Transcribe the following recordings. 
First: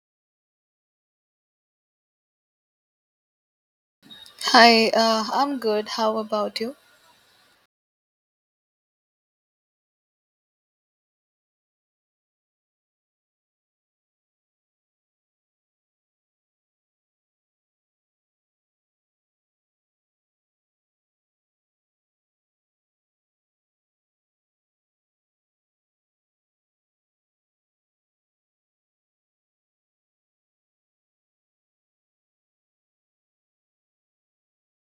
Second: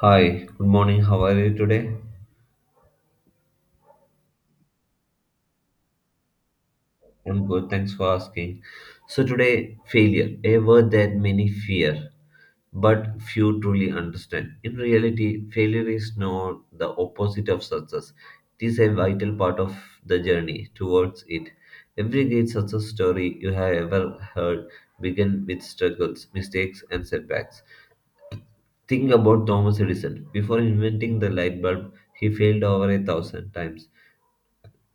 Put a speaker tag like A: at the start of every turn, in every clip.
A: Hi, good morning. How are you today?
B: Hi, I'm good. How about you?
A: I'm good. Thanks for asking. So, today, failure, a word that many fear, but few truly understand. In reality, failure is not the opposite of success, it is a vital part of the journey towards it. Every great success story you have ever heard began with struggles, mistakes, and setbacks. Think about Thomas Edison. Before inventing the light bulb, he failed over a thousand times.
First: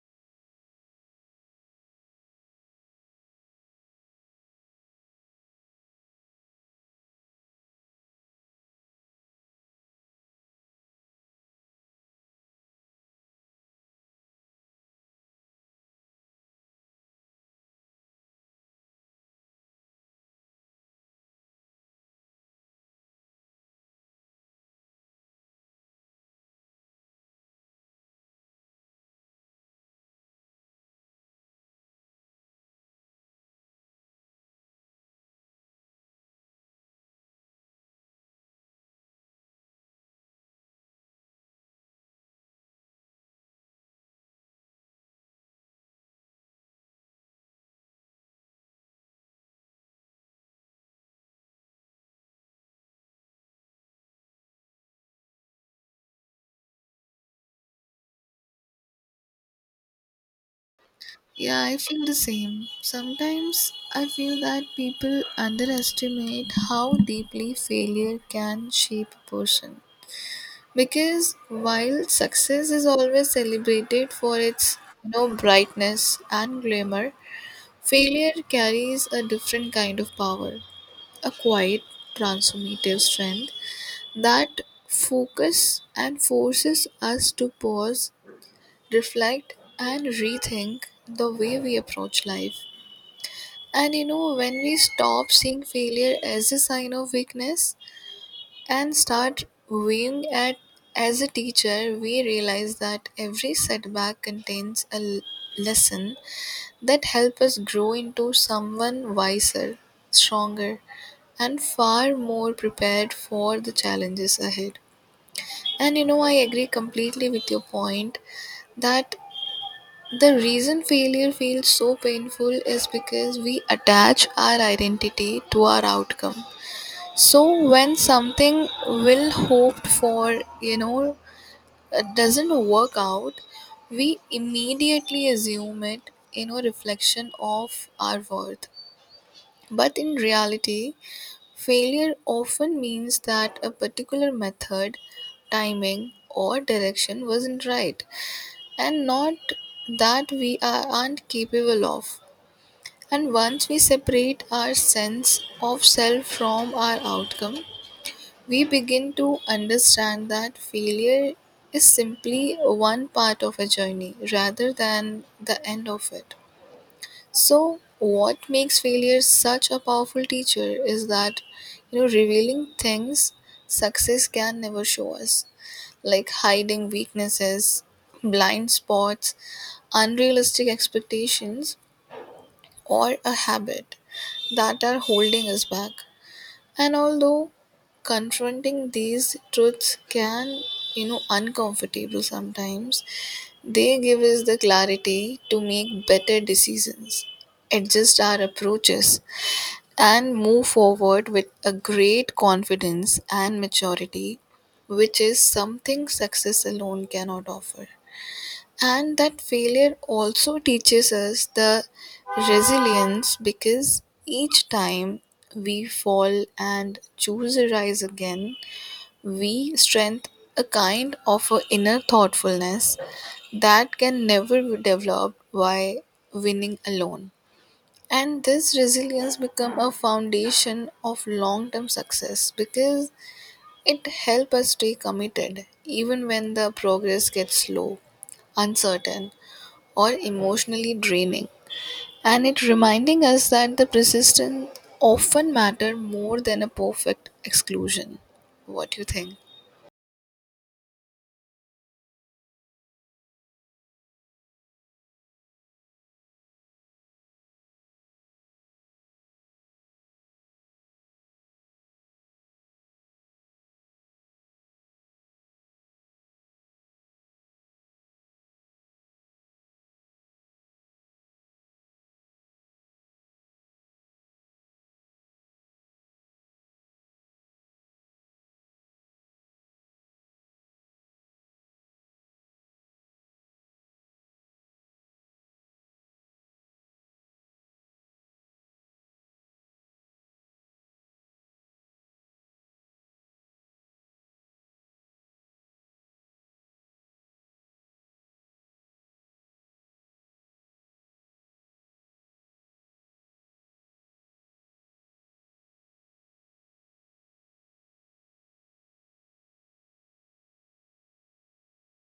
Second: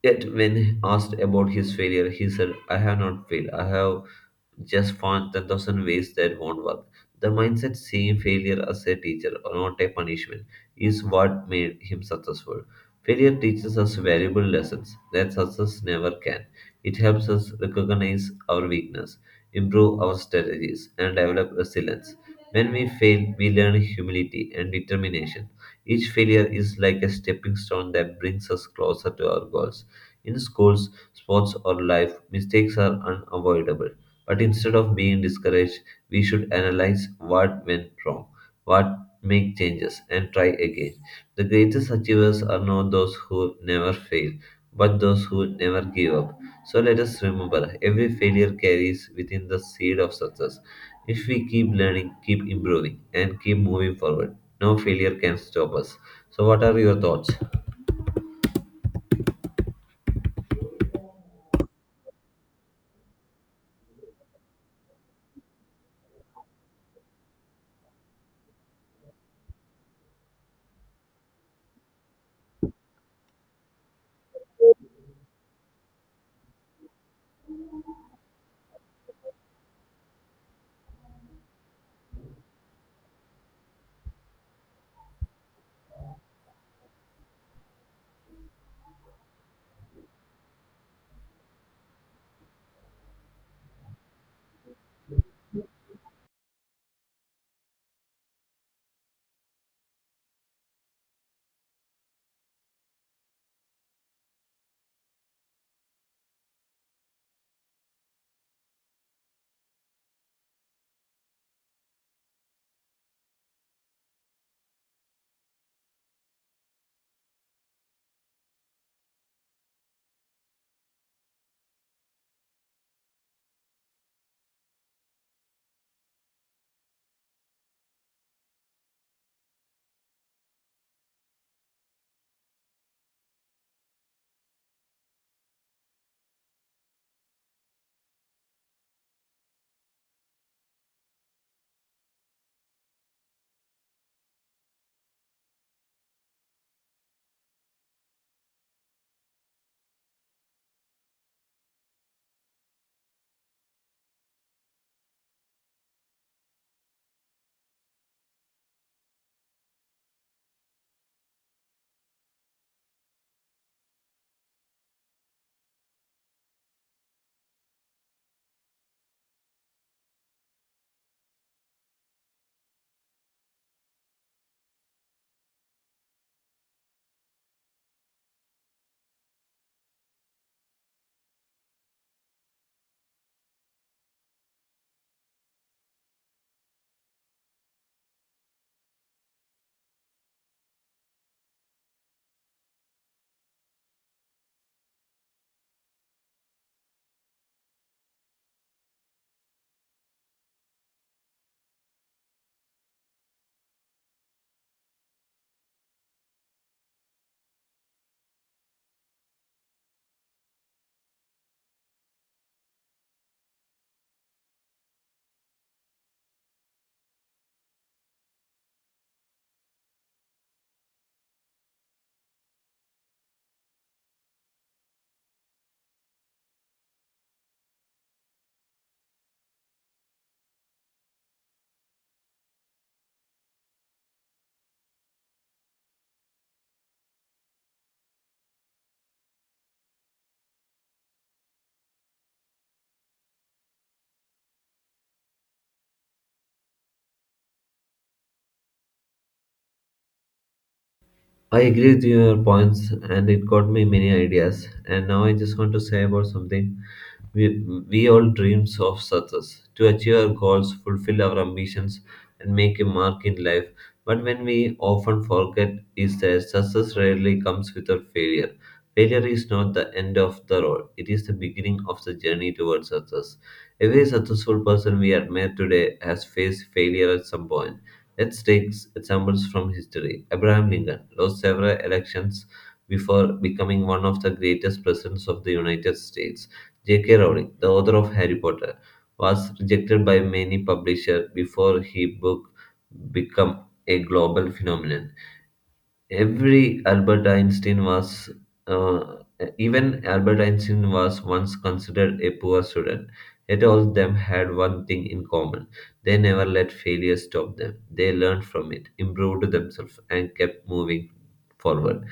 A: Yet, when asked about his failure, he said, I have not failed. I have just found 10,000 ways that won't work. The mindset seeing failure as a teacher or not a punishment is what made him successful. Failure teaches us valuable lessons that success never can. It helps us recognize our weakness, improve our strategies, and develop resilience. When we fail, we learn humility and determination. Each failure is like a stepping stone that brings us closer to our goals. In schools, sports, or life, mistakes are unavoidable but instead of being discouraged, we should analyze what went wrong, what make changes, and try again. The greatest achievers are not those who never fail, but those who never give up. So let us remember every failure carries within the seed of success. If we keep learning, keep improving, and keep moving forward, no failure can stop us. So, what are your thoughts?
B: Yeah, I feel the same. Sometimes I feel that people underestimate how deeply failure can shape a person. Because while success is always celebrated for its brightness and glamour, failure carries a different kind of power, a quiet, transformative strength that focus and forces us to pause, reflect, and rethink the way we approach life. And when we stop seeing failure as a sign of weakness and start viewing it as a teacher, we realize that every setback contains a lesson that helps us grow into someone wiser, stronger, and far more prepared for the challenges ahead. And I agree completely with your point that the reason failure feels so painful is because we attach our identity to our outcome. So when something well hoped for, doesn't work out, we immediately assume it, reflection of our worth. But in reality, failure often means that a particular method, timing, or direction wasn't right and not that we are, aren't capable of. And once we separate our sense of self from our outcome, we begin to understand that failure is simply one part of a journey rather than the end of it. So, what makes failure such a powerful teacher is that, revealing things success can never show us, like hiding weaknesses, blind spots, unrealistic expectations, or a habit that are holding us back. And although confronting these truths can uncomfortable sometimes, they give us the clarity to make better decisions, adjust our approaches, and move forward with a great confidence and maturity, which is something success alone cannot offer. And that failure also teaches us the resilience because each time we fall and choose a rise again, we strengthen a kind of a inner thoughtfulness that can never be developed by winning alone. And this resilience become a foundation of long-term success because it helps us stay committed even when the progress gets slow, uncertain, or emotionally draining, and it reminding us that the persistence often matter more than a perfect exclusion. What do you think?
A: I agree with your points, and it got me many ideas. And now I just want to say about something. We, we all dreams of success to achieve our goals, fulfill our ambitions, and make a mark in life. But when we often forget is that success rarely comes without failure. Failure is not the end of the road; it is the beginning of the journey towards success. Every successful person we admire today has faced failure at some point. Let's take examples from history. Abraham Lincoln lost several elections before becoming one of the greatest presidents of the United States. J.K. Rowling, the author of Harry Potter, was rejected by many publishers before his book became a global phenomenon. Every Albert Einstein was, uh, Even Albert Einstein was once considered a poor student. Yet all of them had one thing in common. They never let failure stop them. They learned from it, improved themselves, and kept moving forward.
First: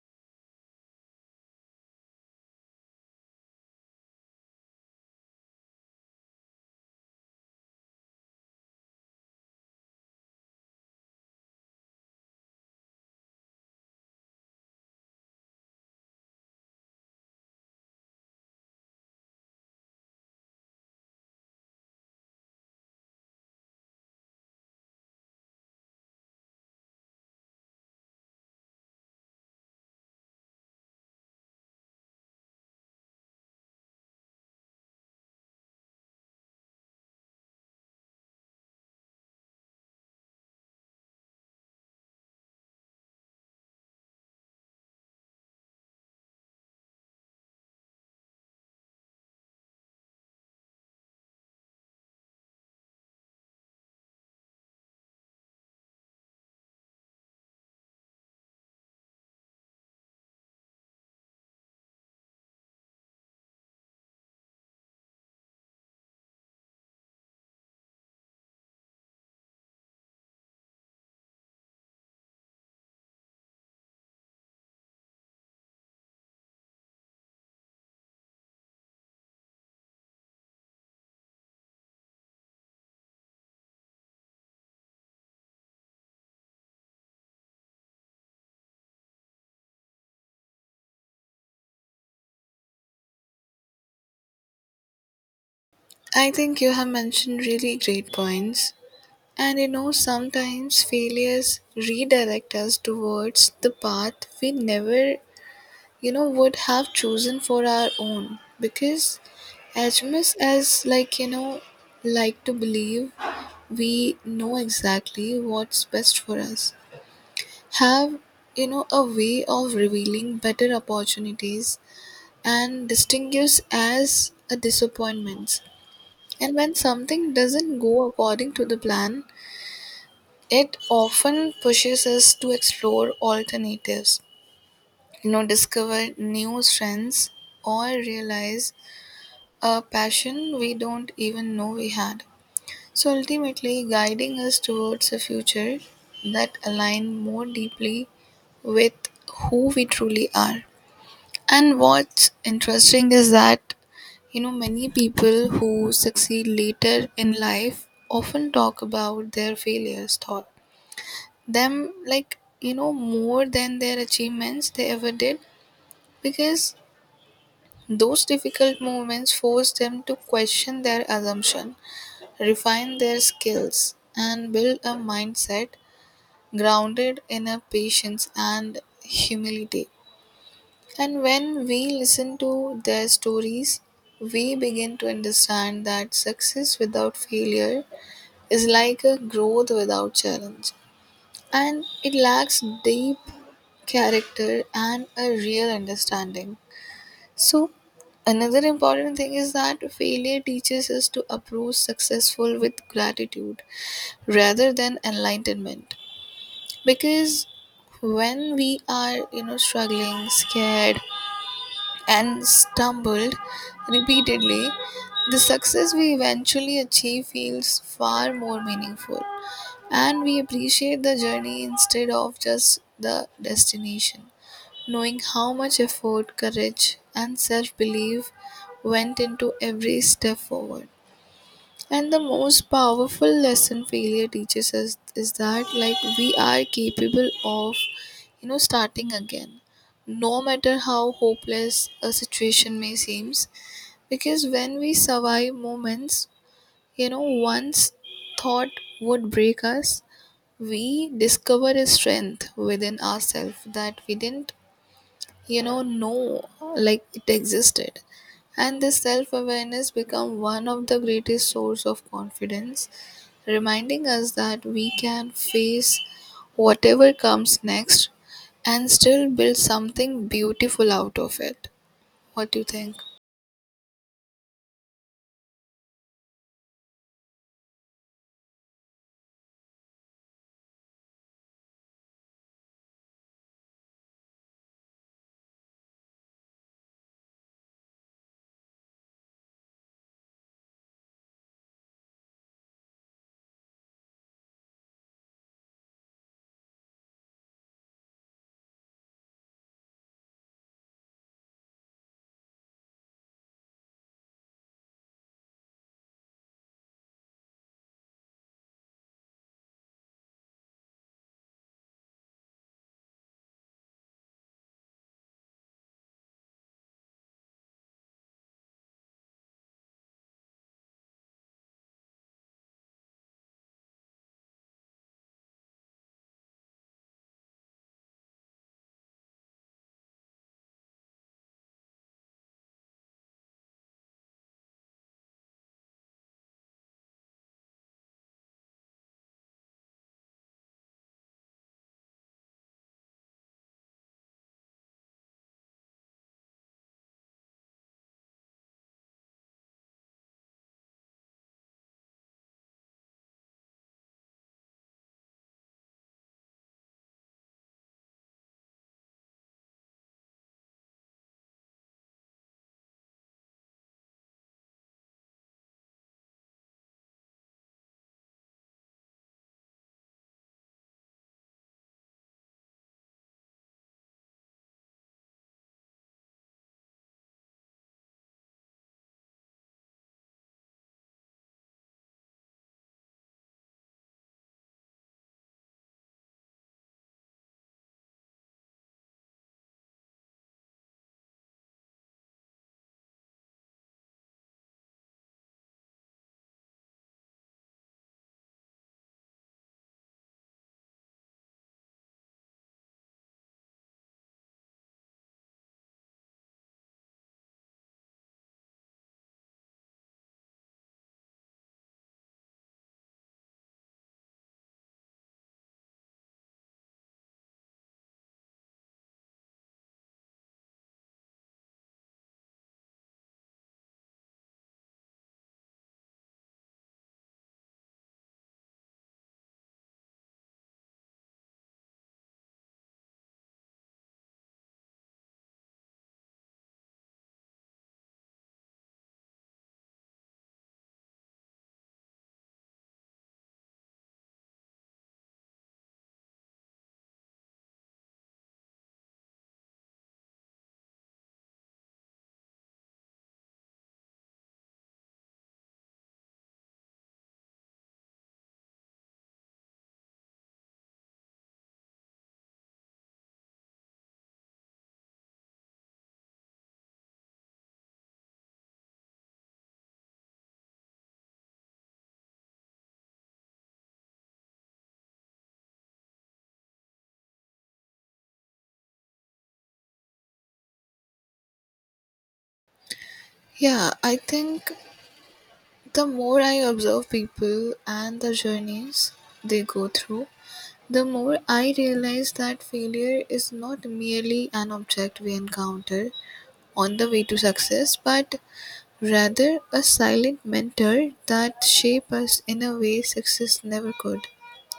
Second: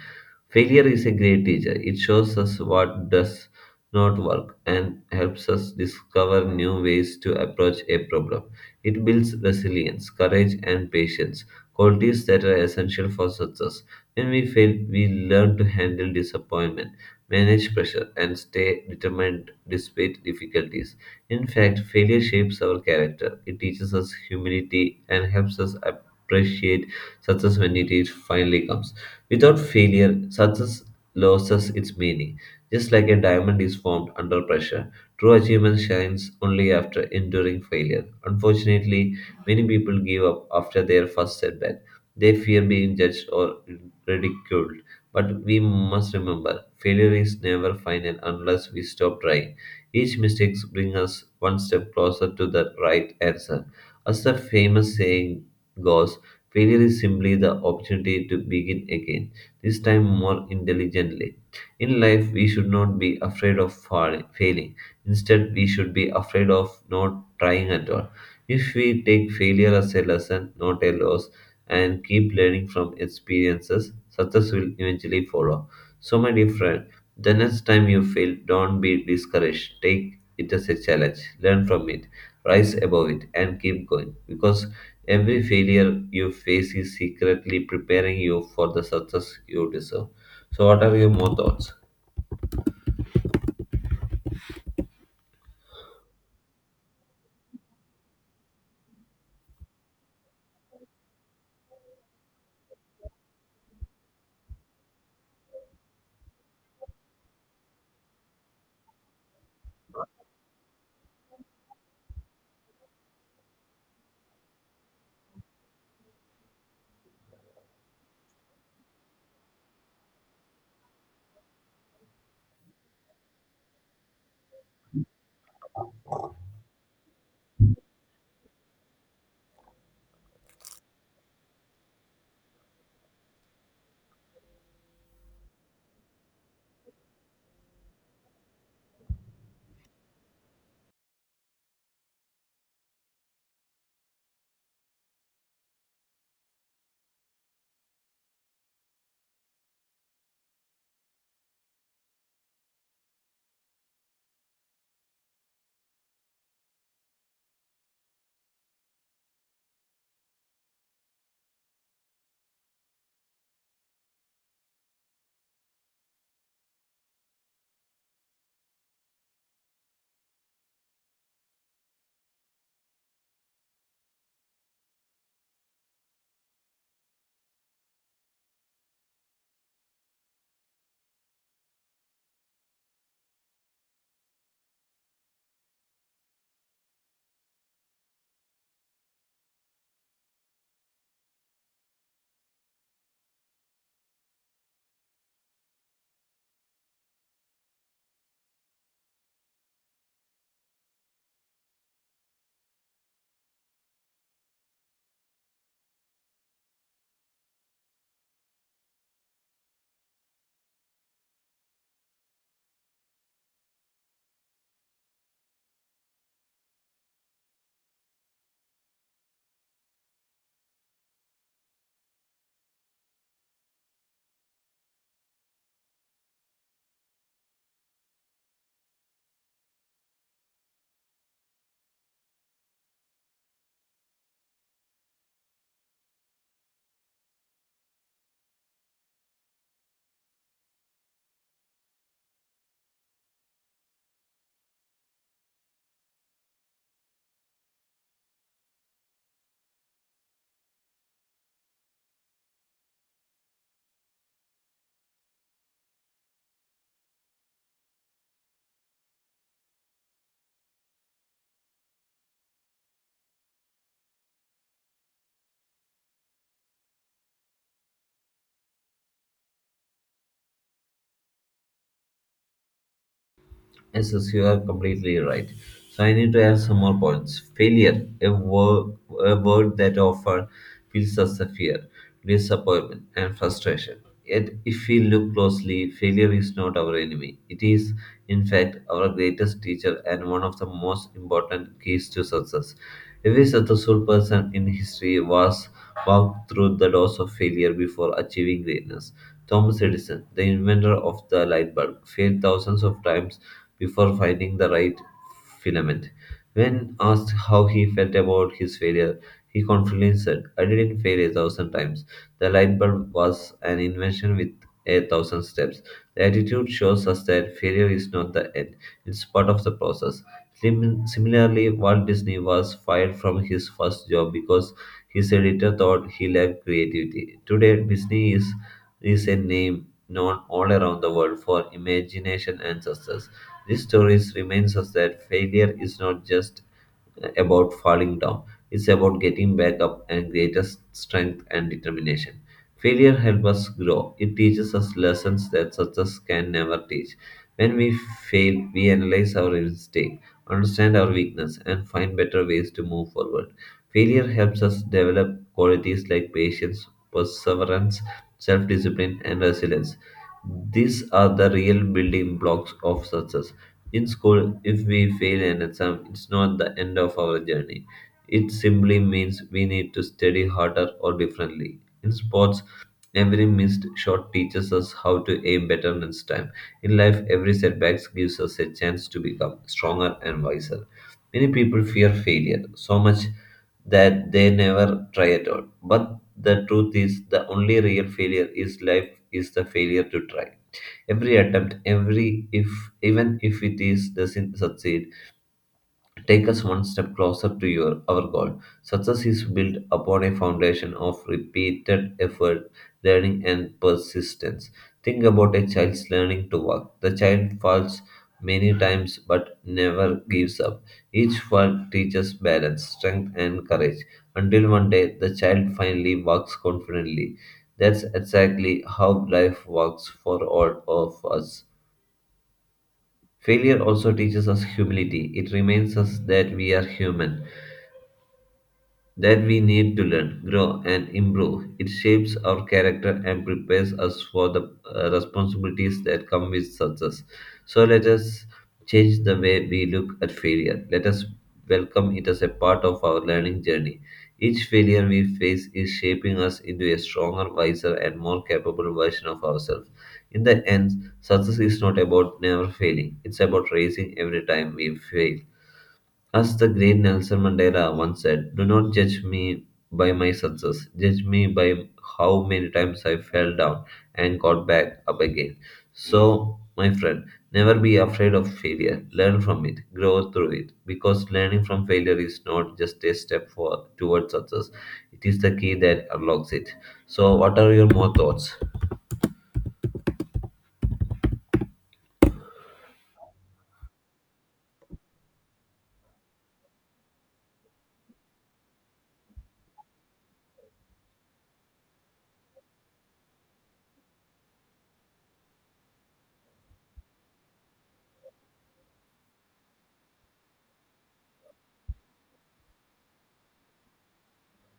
A: Failure is a great teacher. It shows us what does not work and helps us discover new ways to approach a problem. It builds resilience, courage, and patience, qualities that are essential for success. When we fail, we learn to handle disappointment, manage pressure, and stay determined despite difficulties. In fact, failure shapes our character. It teaches us humility and helps us appreciate success when it finally comes. Without failure, success loses its meaning. Just like a diamond is formed under pressure, true achievement shines only after enduring failure. Unfortunately, many people give up after their first setback they fear being judged or ridiculed. But we must remember failure is never final unless we stop trying. Each mistake brings us one step closer to the right answer. As the famous saying goes, failure is simply the opportunity to begin again, this time more intelligently. In life, we should not be afraid of falling, failing. Instead, we should be afraid of not trying at all. If we take failure as a lesson, not a loss, and keep learning from experiences, success will eventually follow. So, my dear friend, the next time you fail, don't be discouraged. Take it as a challenge, learn from it, rise above it, and keep going. Because every failure you face is secretly preparing you for the success you deserve. So, what are your more thoughts?
B: I think you have mentioned really great points, and sometimes failures redirect us towards the path we never would have chosen for our own, because as much as like like to believe we know exactly what's best for us, have a way of revealing better opportunities and distinguish as a disappointments. And when something doesn't go according to the plan, it often pushes us to explore alternatives, discover new strengths, or realize a passion we don't even know we had, so ultimately guiding us towards a future that align more deeply with who we truly are. And what's interesting is that, many people who succeed later in life often talk about their failures, thought them like, more than their achievements they ever did, because those difficult moments force them to question their assumption, refine their skills, and build a mindset grounded in a patience and humility. And when we listen to their stories, we begin to understand that success without failure is like a growth without challenge. And it lacks deep character and a real understanding. So, another important thing is that failure teaches us to approach successful with gratitude rather than enlightenment, because when we are struggling, scared, and stumbled repeatedly, the success we eventually achieve feels far more meaningful, and we appreciate the journey instead of just the destination. Knowing how much effort, courage, and self belief went into every step forward. And the most powerful lesson failure teaches us is that like we are capable of starting again no matter how hopeless a situation may seem, because when we survive moments once thought would break us, we discover a strength within ourselves that we didn't know like it existed. And this self-awareness become one of the greatest source of confidence, reminding us that we can face whatever comes next and still build something beautiful out of it. What do you think?
A: Yes, yes, you are completely right. So I need to add some more points. Failure, a word that often feels as a fear, disappointment, and frustration. Yet, if we look closely, failure is not our enemy. It is, in fact, our greatest teacher and one of the most important keys to success. Every successful person in history was walked through the doors of failure before achieving greatness. Thomas Edison, the inventor of the light bulb, failed thousands of times before finding the right filament. When asked how he felt about his failure, he confidently said, I didn't fail a thousand times. The light bulb was an invention with a thousand steps. The attitude shows us that failure is not the end, it's part of the process. Similarly, Walt Disney was fired from his first job because his editor thought he lacked creativity. Today, Disney is a name known all around the world for imagination and success. These stories reminds us that failure is not just about falling down. It's about getting back up and greater strength and determination. Failure helps us grow. It teaches us lessons that success can never teach. When we fail, we analyze our mistake, understand our weakness, and find better ways to move forward. Failure helps us develop qualities like patience, perseverance, self discipline, and resilience. These are the real building blocks of success. In school, if we fail an exam, it's not the end of our journey. It simply means we need to study harder or differently. In sports, every missed shot teaches us how to aim better next time. In life, every setback gives us a chance to become stronger and wiser. Many people fear failure so much that they never try at all. But the truth is, the only real failure is life is the failure to try. Every attempt, every if, even if it is doesn't succeed, take us one step closer to your our goal. Success is built upon a foundation of repeated effort, learning, and persistence. Think about a child's learning to walk. The child falls many times but never gives up. Each fall teaches balance, strength, and courage until one day the child finally walks confidently. That's exactly how life works for all of us. Failure also teaches us humility. It reminds us that we are human that we need to learn, grow, and improve. It shapes our character and prepares us for the responsibilities that come with success. So let us change the way we look at failure. Let us welcome it as a part of our learning journey. Each failure we face is shaping us into a stronger, wiser, and more capable version of ourselves. In the end, success is not about never failing, it's about raising every time we fail. As the great Nelson Mandela once said, do not judge me by my success. Judge me by how many times I fell down and got back up again. So, my friend, never be afraid of failure. Learn from it, grow through it. Because learning from failure is not just a step for, towards success, it is the key that unlocks it. So, what are your more thoughts?
B: Yeah, I think the more I observe people and the journeys they go through, the more I realize that failure is not merely an object we encounter on the way to success, but rather a silent mentor that shape us in a way success never could.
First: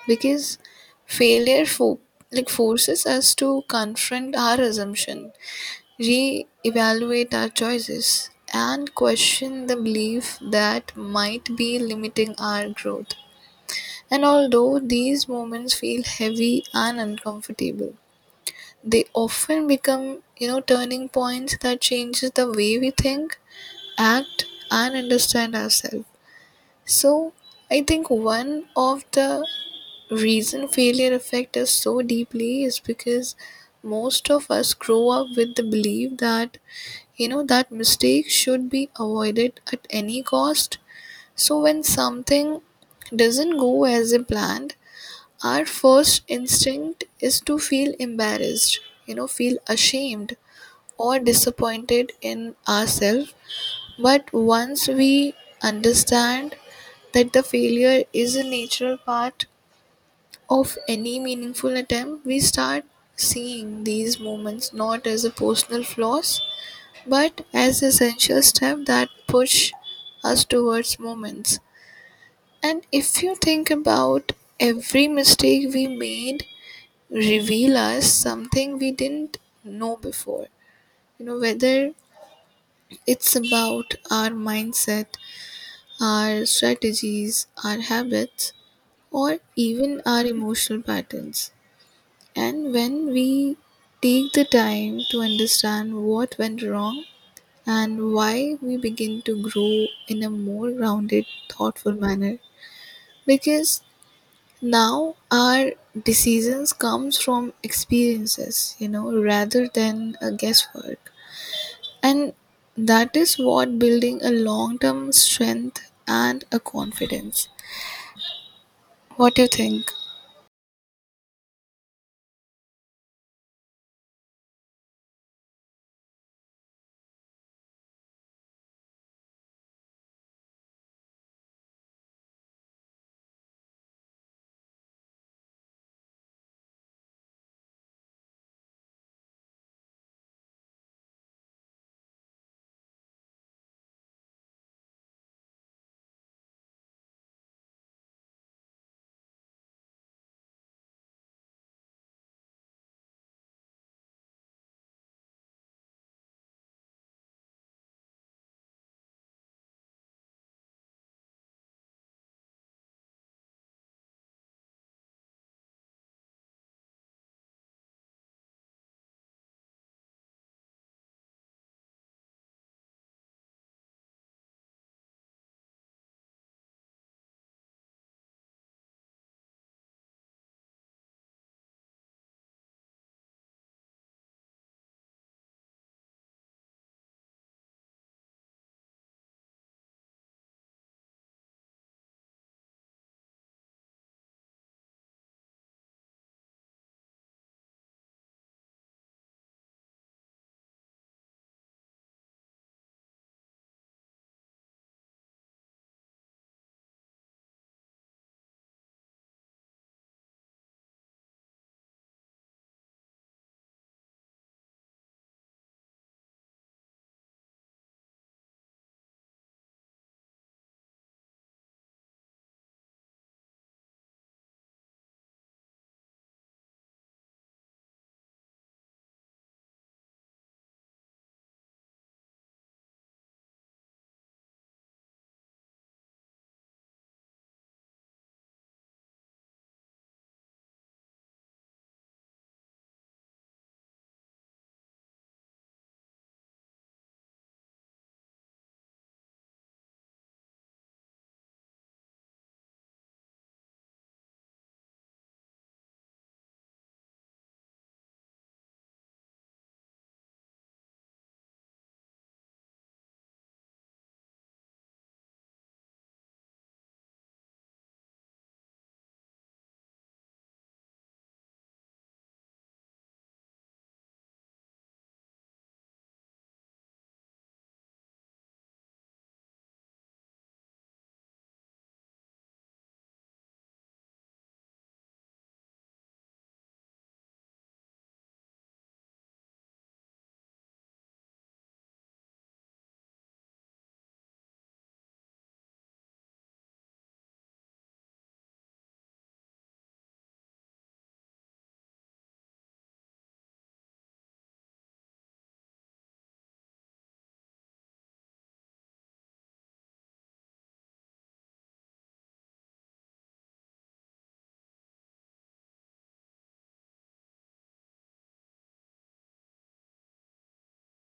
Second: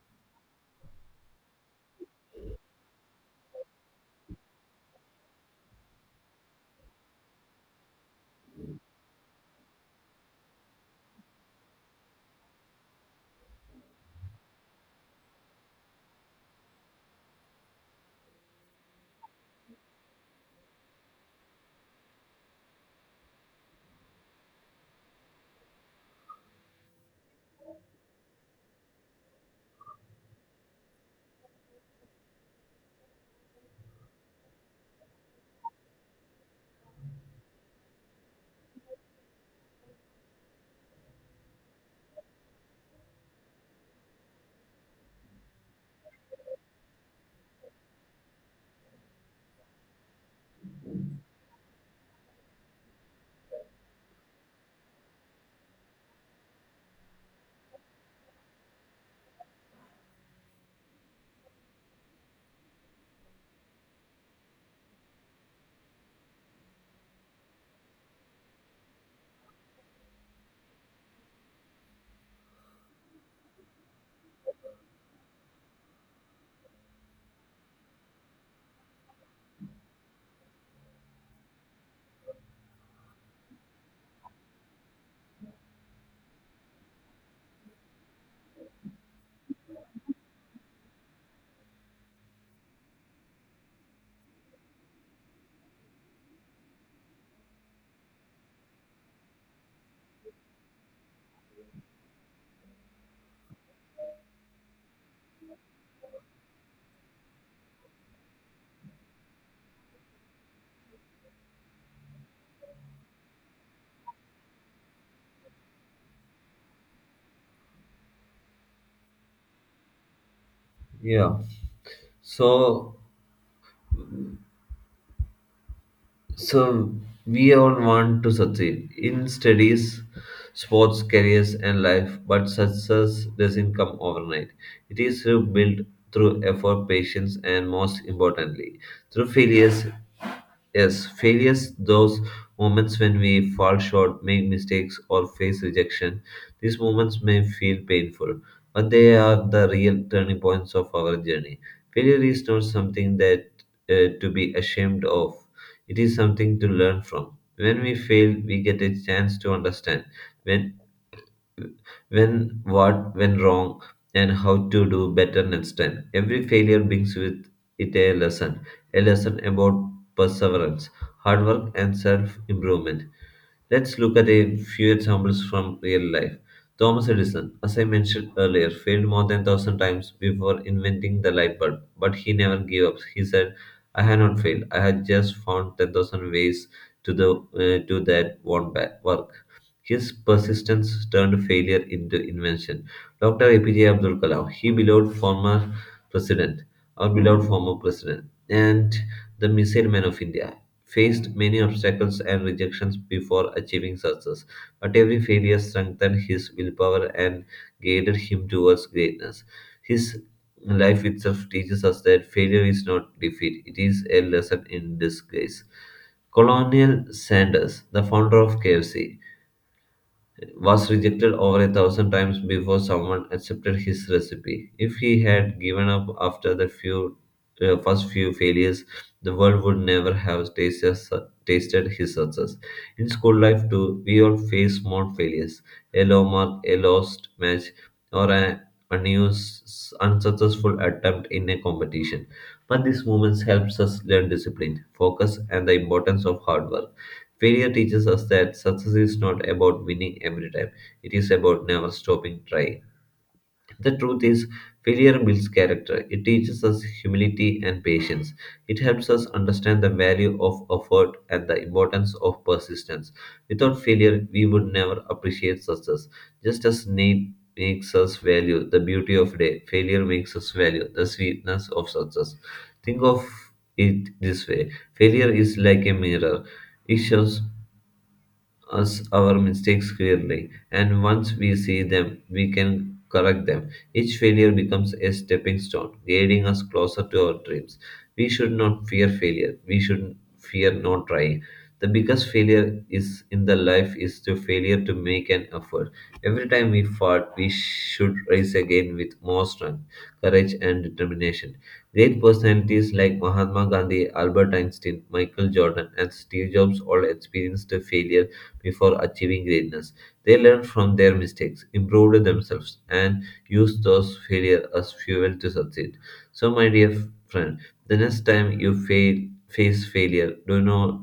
B: Because failure fo- like forces us to confront our assumption, re-evaluate our choices, and question the belief that might be limiting our growth. And although these moments feel heavy and uncomfortable, they often become, turning points that changes the way we think, act, and understand ourselves. So I think one of the reason failure affect us so deeply is because most of us grow up with the belief that that mistake should be avoided at any cost. So when something doesn't go as a planned, our first instinct is to feel embarrassed, feel ashamed or disappointed in ourselves. But once we understand that the failure is a natural part of any meaningful attempt, we start seeing these moments not as a personal flaws but as essential steps that push us towards moments. And if you think about every mistake we made reveal us something we didn't know before. Whether it's about our mindset, our strategies, our habits, or even our emotional patterns. And when we take the time to understand what went wrong and why, we begin to grow in a more rounded, thoughtful manner. Because now our decisions comes from experiences, rather than a guesswork. And that is what building a long-term strength and a confidence. What do you think?
A: Yeah. So, So, we all want to succeed in studies, sports, careers, and life, but success doesn't come overnight. It is built through effort, patience, and most importantly, through failures. Yes, failures, those moments when we fall short, make mistakes, or face rejection, these moments may feel painful, but they are the real turning points of our journey. Failure is not something that to be ashamed of, it is something to learn from. When we fail, we get a chance to understand. When when what went wrong and how to do better next time. Every failure brings with it a lesson about perseverance, hard work, and self improvement. Let's look at a few examples from real life. Thomas Edison, as I mentioned earlier, failed more than 1,000 times before inventing the light bulb, but he never gave up. He said, I have not failed. I had just found 10,000 ways to the to work. His persistence turned failure into invention. Dr. APJ Abdul Kalam, he beloved former president, our beloved former president, and the missile man of India, faced many obstacles and rejections before achieving success. But every failure strengthened his willpower and guided him towards greatness. His life itself teaches us that failure is not defeat, it is a lesson in disgrace. Colonial Sanders, the founder of KFC was rejected over a thousand times before someone accepted his recipe. If he had given up after the few first few failures, the world would never have tasted his success. In school life, too, we all face small failures a low mark, a lost match, or an unsuccessful attempt in a competition. But these moments helps us learn discipline, focus, and the importance of hard work. Failure teaches us that success is not about winning every time, it is about never stopping trying. The truth is, failure builds character. It teaches us humility and patience. It helps us understand the value of effort and the importance of persistence. Without failure, we would never appreciate success. Just as need makes us value the beauty of day, failure makes us value the sweetness of success. Think of it this way, failure is like a mirror. It shows us our mistakes clearly, and once we see them, we can correct them. Each failure becomes a stepping stone, guiding us closer to our dreams. We should not fear failure, we should fear not trying. The biggest failure is in the life is the failure to make an effort. Every time we fall, we should rise again with more strength, courage, and determination. Great personalities like Mahatma Gandhi, Albert Einstein, Michael Jordan, and Steve Jobs all experienced failure before achieving greatness. They learned from their mistakes, improved themselves, and used those failures as fuel to succeed. So, my dear friend, the next time you fail, face failure, do not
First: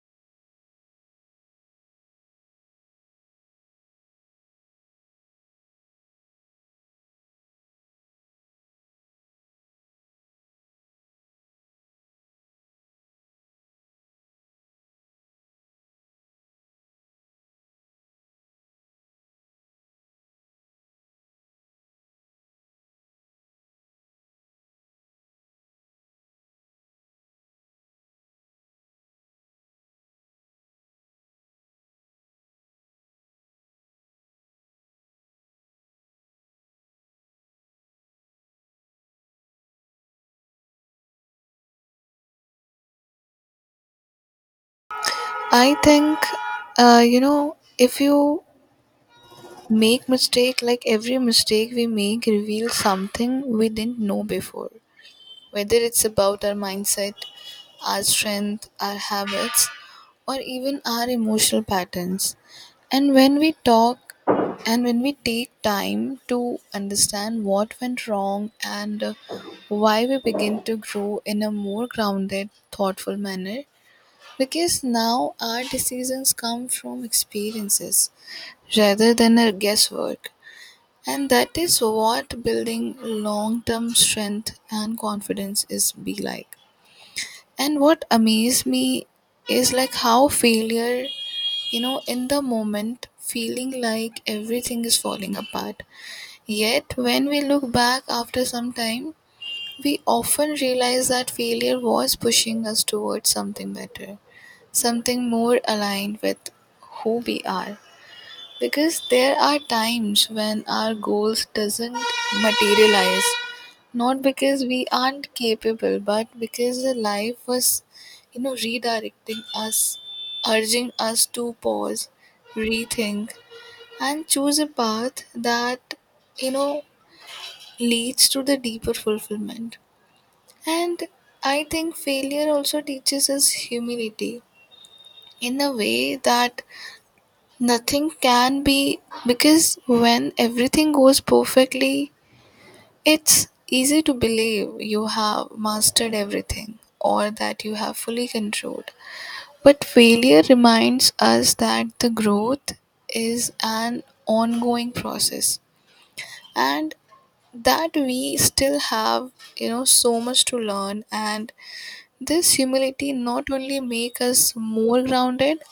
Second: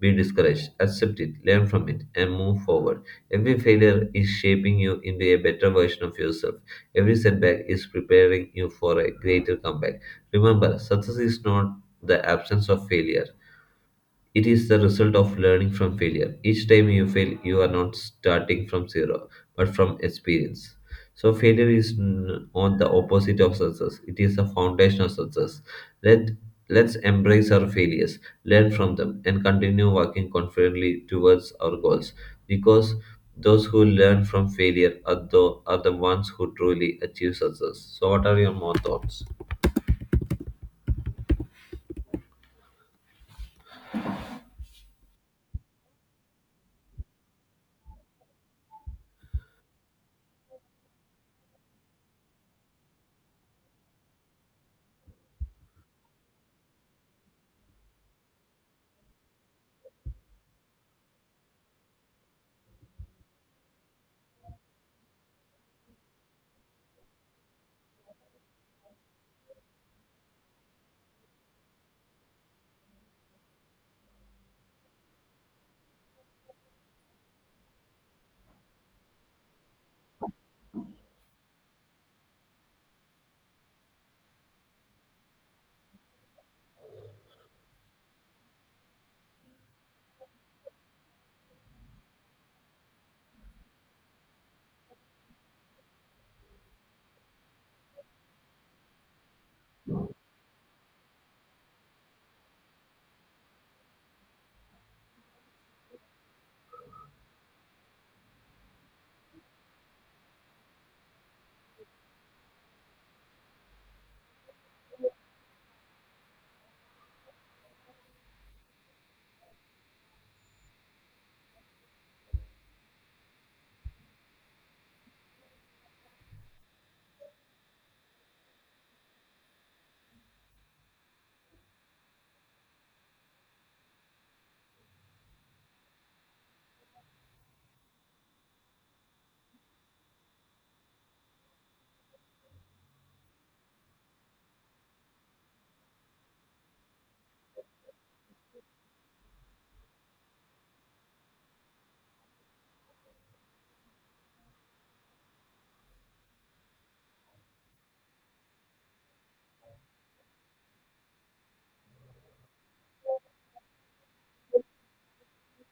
A: be discouraged. Accept it, learn from it, and move forward. Every failure is shaping you into a better version of yourself. Every setback is preparing you for a greater comeback. Remember, success is not the absence of failure, it is the result of learning from failure. Each time you fail, you are not starting from zero, but from experience. So, failure is on the opposite of success. It is the foundation of success. Let Let's embrace our failures, learn from them, and continue working confidently towards our goals. Because those who learn from failure are the ones who truly achieve success. So, what are your more thoughts?
B: I think, if you make mistake, like every mistake we make reveals something we didn't know before. Whether it's about our mindset, our strength, our habits, or even our emotional patterns. And when we take time to understand what went wrong and why, we begin to grow in a more grounded, thoughtful manner, because now our decisions come from experiences rather than our guesswork. And that is what building long term strength and confidence is be like. And what amazed me is like how failure, in the moment, feeling like everything is falling apart. Yet when we look back after some time, we often realize that failure was pushing us towards something better, something more aligned with who we are. Because there are times when our goals doesn't materialize, not because we aren't capable, but because the life was, redirecting us, urging us to pause, rethink, and choose a path that, you know, leads to the deeper fulfillment. And I think failure also teaches us humility in a way that nothing can be, because when everything goes perfectly, it's easy to believe you have mastered everything or that you have fully controlled. But failure reminds us that the growth is an ongoing process and that we still have, so much to learn. And this humility not only makes us more grounded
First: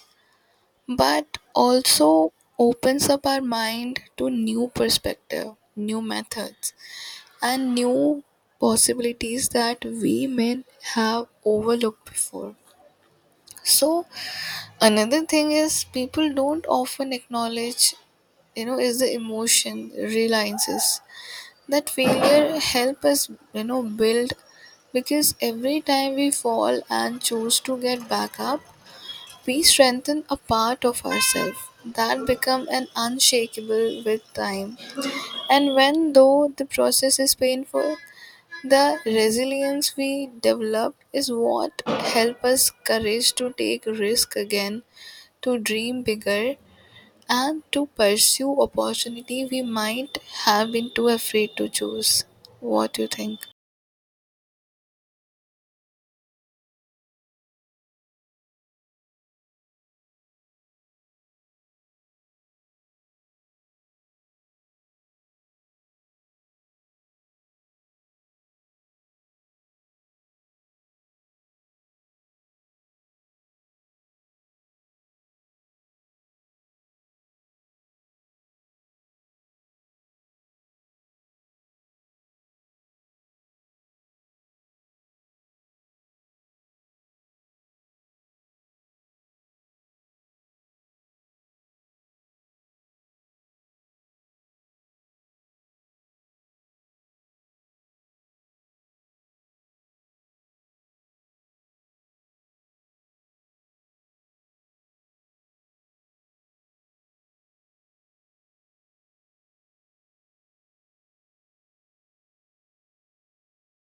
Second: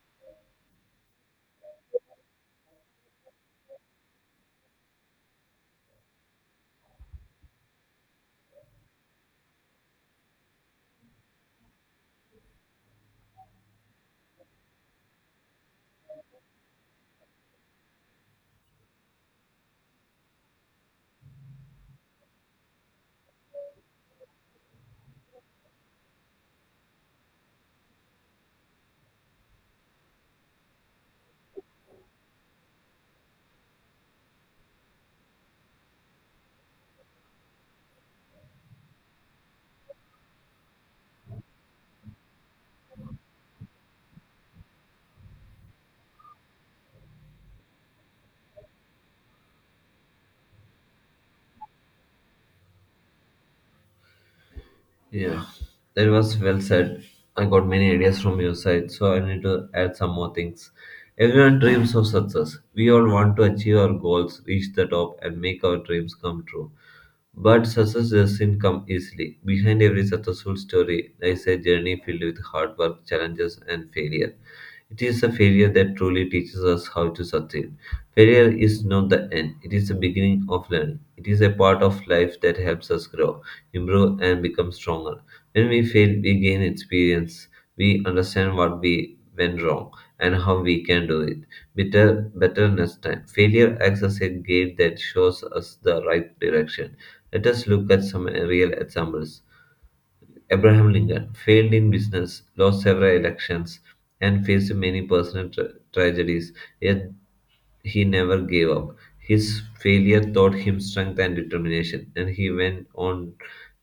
B: but also opens up our mind to new perspective, new methods, and new possibilities that we may have overlooked before. So another thing is people don't often acknowledge is the emotion reliances that failure help us build, because every time we fall and choose to get back up, we strengthen a part of ourselves that become an unshakable with time. And when though the process is painful, the resilience we develop is what help us courage to take risk again, to dream bigger, and to pursue opportunity we might have been too afraid to choose. What do you think?
A: Yeah, that was well said. I got many ideas from your side, so I need to add some more things. Everyone dreams of success. We all want to achieve our goals, reach the top, and make our dreams come true. But success doesn't come easily. Behind every successful story lies a journey filled with hard work, challenges, and failure. It is the failure that truly teaches us how to succeed. Failure is not the end, it is the beginning of learning. It is a part of life that helps us grow, improve, and become stronger. When we fail, we gain experience. We understand what we went wrong and how we can do it better next time. Failure acts as a guide that shows us the right direction. Let us look at some real examples. Abraham Lincoln failed in business, lost several elections, and faced many personal tragedies. Yet he never gave up. His failure taught him strength and determination, and he went on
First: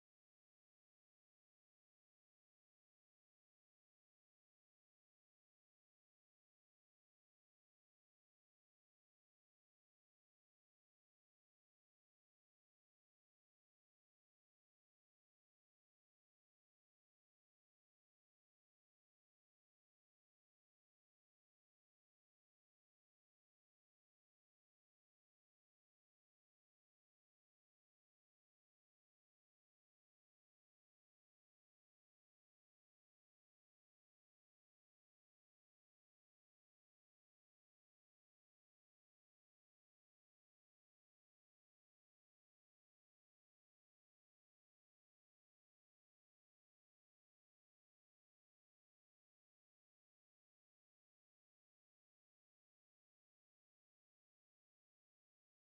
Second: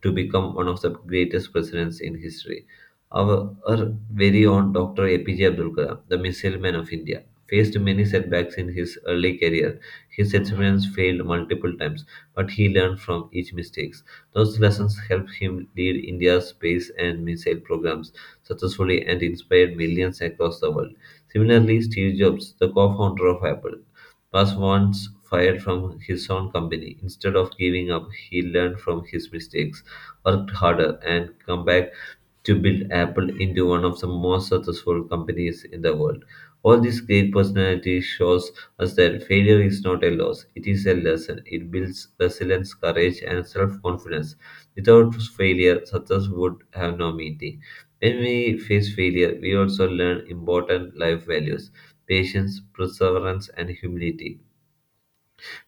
A: to become one of the greatest presidents in history. Our very own Dr. APJ Abdul Kalam, the missile man of India, faced many setbacks in his early career. His experiments failed multiple times, but he learned from each mistake. Those lessons helped him lead India's space and missile programs successfully and inspired millions across the world. Similarly, Steve Jobs, the co founder of Apple, was once fired from his own company. Instead of giving up, he learned from his mistakes, worked harder, and come back to build Apple into one of the most successful companies in the world. All these great personalities shows us that failure is not a loss, it is a lesson. It builds resilience, courage, and self-confidence. Without failure, success would have no meaning. When we face failure, we also learn important life values, patience, perseverance, and humility.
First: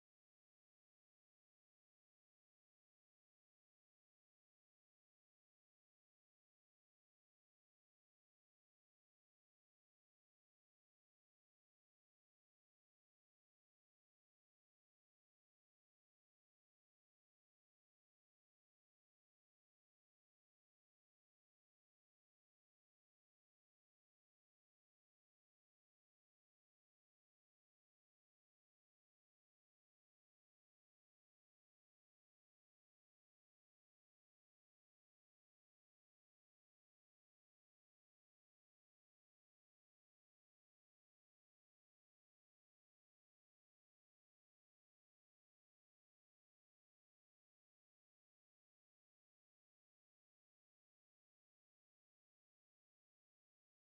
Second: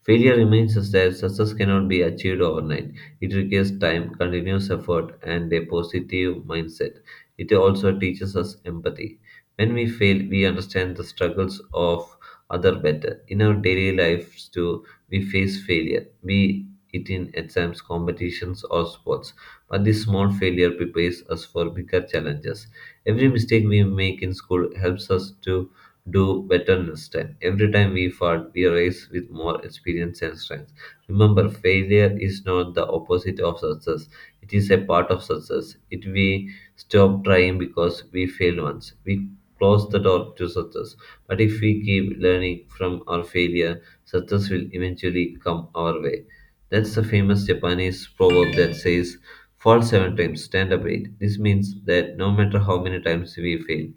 A: Failure reminds us that success cannot be achieved overnight. It requires time, continuous effort, and a positive mindset. It also teaches us empathy. When we fail, we understand the struggles of other better. In our daily lives too, we face failure, be it in exams, competitions, or sports. But this small failure prepares us for bigger challenges. Every mistake we make in school helps us to do better next time. Every time we fall, we rise with more experience and strength. Remember, failure is not the opposite of success. It is a part of success. It we stop trying because we fail once. We close the door to success. But if we keep learning from our failure, success will eventually come our way. That's the famous Japanese proverb that says, fall 7 times, stand up 8. This means that no matter how many times we fail,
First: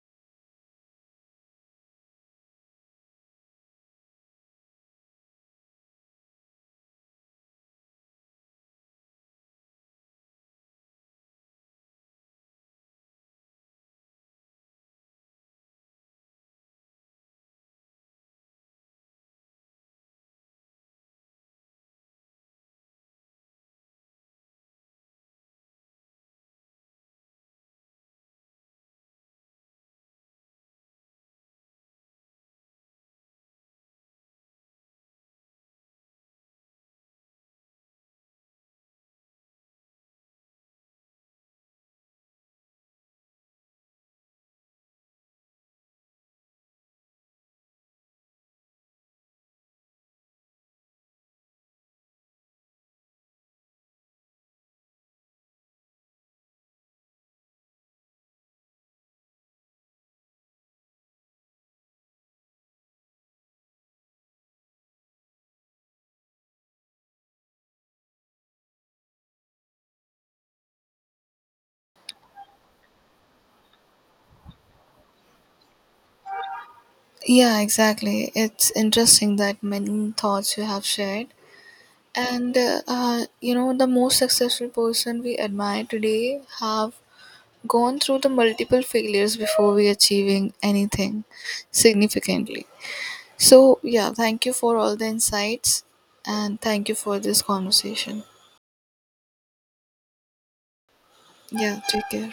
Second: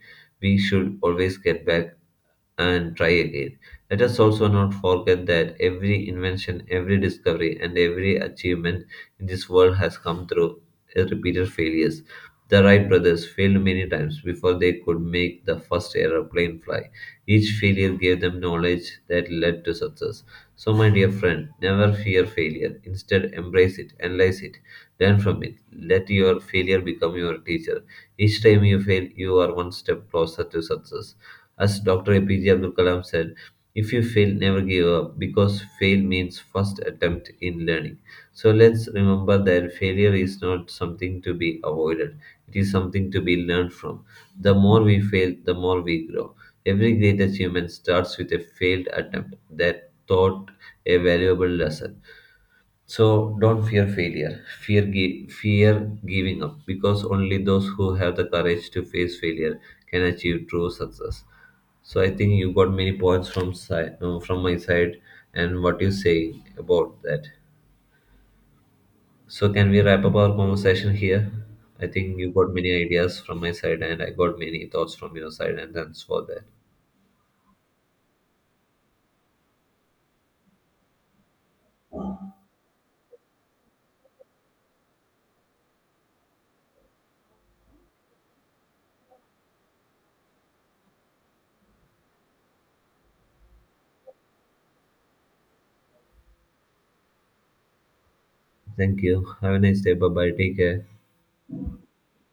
A: we should always get back and try again. Let us also not forget that every invention, every discovery, and every achievement in this world has come through repeated failures. The Wright brothers failed many times before they could make the first aeroplane fly. Each failure gave them knowledge that led to success. So, my dear friend, never fear failure. Instead, embrace it, analyze it, learn from it. Let your failure become your teacher. Each time you fail, you are one step closer to success. As Dr. APJ Abdul Kalam said, if you fail, never give up because fail means first attempt in learning. So let's remember that failure is not something to be avoided, it is something to be learned from. The more we fail, the more we grow. Every great achievement starts with a failed attempt that taught a valuable lesson. So don't fear failure. Fear giving up because only those who have the courage to face failure can achieve true success. So I think you got many points from side, from my side, and what you say about that. So can we wrap up our conversation here? I think you got many ideas from my side and I got many thoughts from your side, and thanks for that.
B: Yeah, exactly. It's interesting that many thoughts you have shared. And the most successful person we admire today have gone through the multiple failures before we achieving anything significantly. So yeah, thank you for all the insights and thank you for this conversation.
A: Thank you. Have a nice day. Bye bye. Take care.
B: Yeah, take care.